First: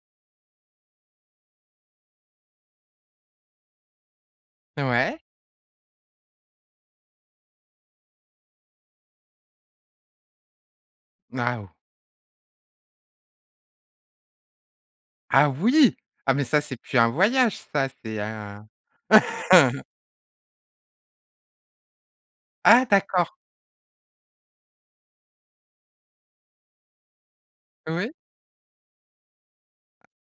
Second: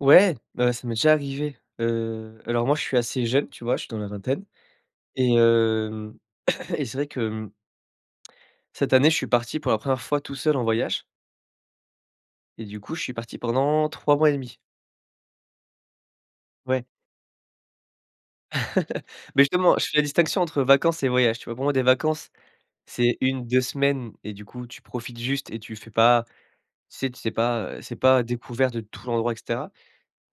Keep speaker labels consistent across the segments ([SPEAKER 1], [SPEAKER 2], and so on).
[SPEAKER 1] Ouais, bah ça m'est déjà arrivé! Heu, alors moi je suis assez jeune, tu vois? Je suis dans la vingtaine
[SPEAKER 2] Ouais.
[SPEAKER 1] et hem, et c'est vrai que, hem cette année, je suis parti pour la 1ère fois tout seul en voyage
[SPEAKER 2] Waouh!
[SPEAKER 1] et du coup, je suis parti pendant 3 mois et demi.
[SPEAKER 2] Ah oui! Ah mais ça c'est
[SPEAKER 1] Ouais.
[SPEAKER 2] plus un voyage ça, c'est un
[SPEAKER 1] Mais justement, je fais la distinction entre vacances et voyages. Tu vois? Pour moi des vacances,
[SPEAKER 2] Ah
[SPEAKER 1] c'est
[SPEAKER 2] d'accord!
[SPEAKER 1] 1-2 semaines et du coup tu profites juste et tu fais pas tu sais tu fais pas, heu, c'est
[SPEAKER 2] Ouais.
[SPEAKER 1] pas découverte de tout l'endroit et cetera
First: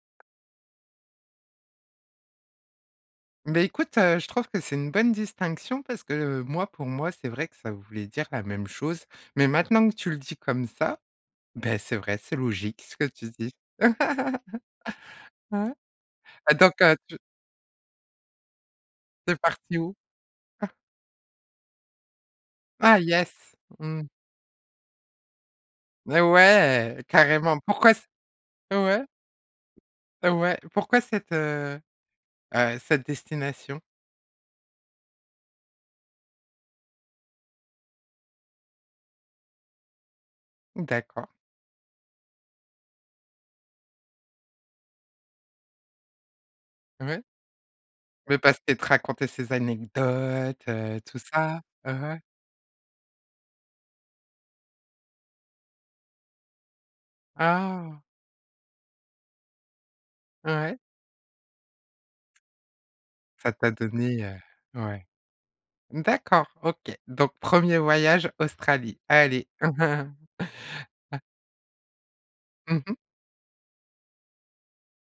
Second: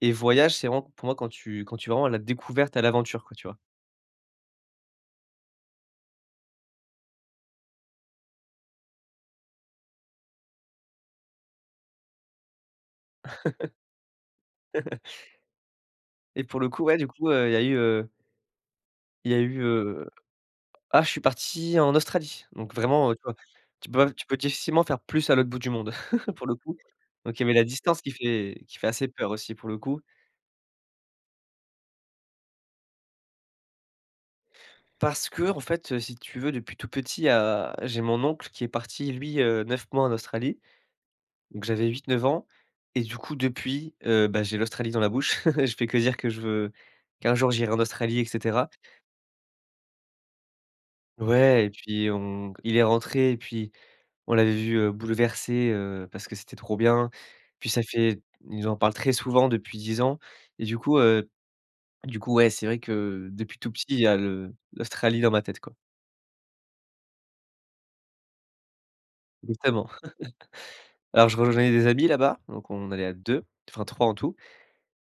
[SPEAKER 1] et voyage, c'est vraiment pour moi quand tu quand tu es vraiment à la découverte, à l'aventure quoi, tu vois?
[SPEAKER 2] Mais écoute, heu, je trouve que c'est une bonne distinction parce que, heu, moi pour moi c'est vrai que ça voulait dire la même chose. Mais maintenant que tu le dis comme ça, beh, c'est vrai, c'est logique ce que tu dis. Ouais.
[SPEAKER 1] Et
[SPEAKER 2] Ah
[SPEAKER 1] pour le
[SPEAKER 2] donc,
[SPEAKER 1] coup,
[SPEAKER 2] heu,
[SPEAKER 1] ouais du
[SPEAKER 2] tu
[SPEAKER 1] coup, heu, il y a eu heu il
[SPEAKER 2] tu
[SPEAKER 1] y a
[SPEAKER 2] es
[SPEAKER 1] eu
[SPEAKER 2] parti où?
[SPEAKER 1] heu
[SPEAKER 2] Ah.
[SPEAKER 1] ah je suis parti en Australie. Donc
[SPEAKER 2] Ah
[SPEAKER 1] vraiment, heu, tu vois?
[SPEAKER 2] yes!
[SPEAKER 1] Tu peux
[SPEAKER 2] Mmh.
[SPEAKER 1] pas tu peux difficilement faire plus à l'autre bout du monde.
[SPEAKER 2] Eh
[SPEAKER 1] Pour le coup.
[SPEAKER 2] ouais
[SPEAKER 1] Donc il y avait
[SPEAKER 2] carrément!
[SPEAKER 1] la
[SPEAKER 2] Pourquoi
[SPEAKER 1] distance
[SPEAKER 2] c
[SPEAKER 1] qui fait qui fait
[SPEAKER 2] ouais.
[SPEAKER 1] assez peur aussi pour le coup.
[SPEAKER 2] Ouais. Pourquoi cette heu, heu, cette destination?
[SPEAKER 1] Parce qu'en fait, si tu veux, depuis tout petit, à j'ai mon oncle qui est parti lui, heu, 9 mois en Australie.
[SPEAKER 2] D'accord.
[SPEAKER 1] Donc j'avais 8-9 ans et du coup depuis, heu, bah, j'ai l'Australie dans la bouche. Je fais que dire que je veux
[SPEAKER 2] Ouais.
[SPEAKER 1] qu'un jour j'irai en Australie et
[SPEAKER 2] Mais parce
[SPEAKER 1] cetera.
[SPEAKER 2] qu'il te racontait ses anecdotes, heu, tout ça,
[SPEAKER 1] Ouais et
[SPEAKER 2] Mmh
[SPEAKER 1] puis
[SPEAKER 2] mh.
[SPEAKER 1] on il est rentré et puis on l'avait vu, heu, bouleversé, heu, parce que c'était trop bien. Puis ça
[SPEAKER 2] Ah!
[SPEAKER 1] fait ils en parlent très souvent depuis 10 ans et
[SPEAKER 2] Ouais.
[SPEAKER 1] du coup, heu, du coup, ouais c'est vrai que
[SPEAKER 2] Ça
[SPEAKER 1] depuis tout
[SPEAKER 2] t'a
[SPEAKER 1] petit, il y a
[SPEAKER 2] donné
[SPEAKER 1] le
[SPEAKER 2] heu, ouais.
[SPEAKER 1] l'Australie dans ma tête quoi.
[SPEAKER 2] D'accord OK. Donc 1er voyage Australie, allez.
[SPEAKER 1] Évidemment. Alors je rejoignais des amis là-bas, donc
[SPEAKER 2] Mmh
[SPEAKER 1] on
[SPEAKER 2] mh.
[SPEAKER 1] allait à 2, enfin 3 en tout.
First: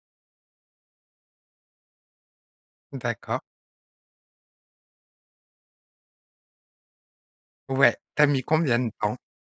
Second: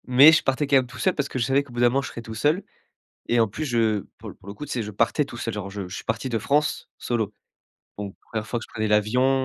[SPEAKER 1] Mais je partais quand même tout seul parce que je savais qu'au bout d'un moment, je serais tout seul et
[SPEAKER 2] D'accord.
[SPEAKER 1] en plus, je pour le pour le coup, tu sais, je partais tout seul. Genre je je suis parti de France solo.
[SPEAKER 2] Ouais,
[SPEAKER 1] Donc
[SPEAKER 2] tu as mis
[SPEAKER 1] 1ère fois que je
[SPEAKER 2] combien
[SPEAKER 1] prenais
[SPEAKER 2] de temps?
[SPEAKER 1] l'avion.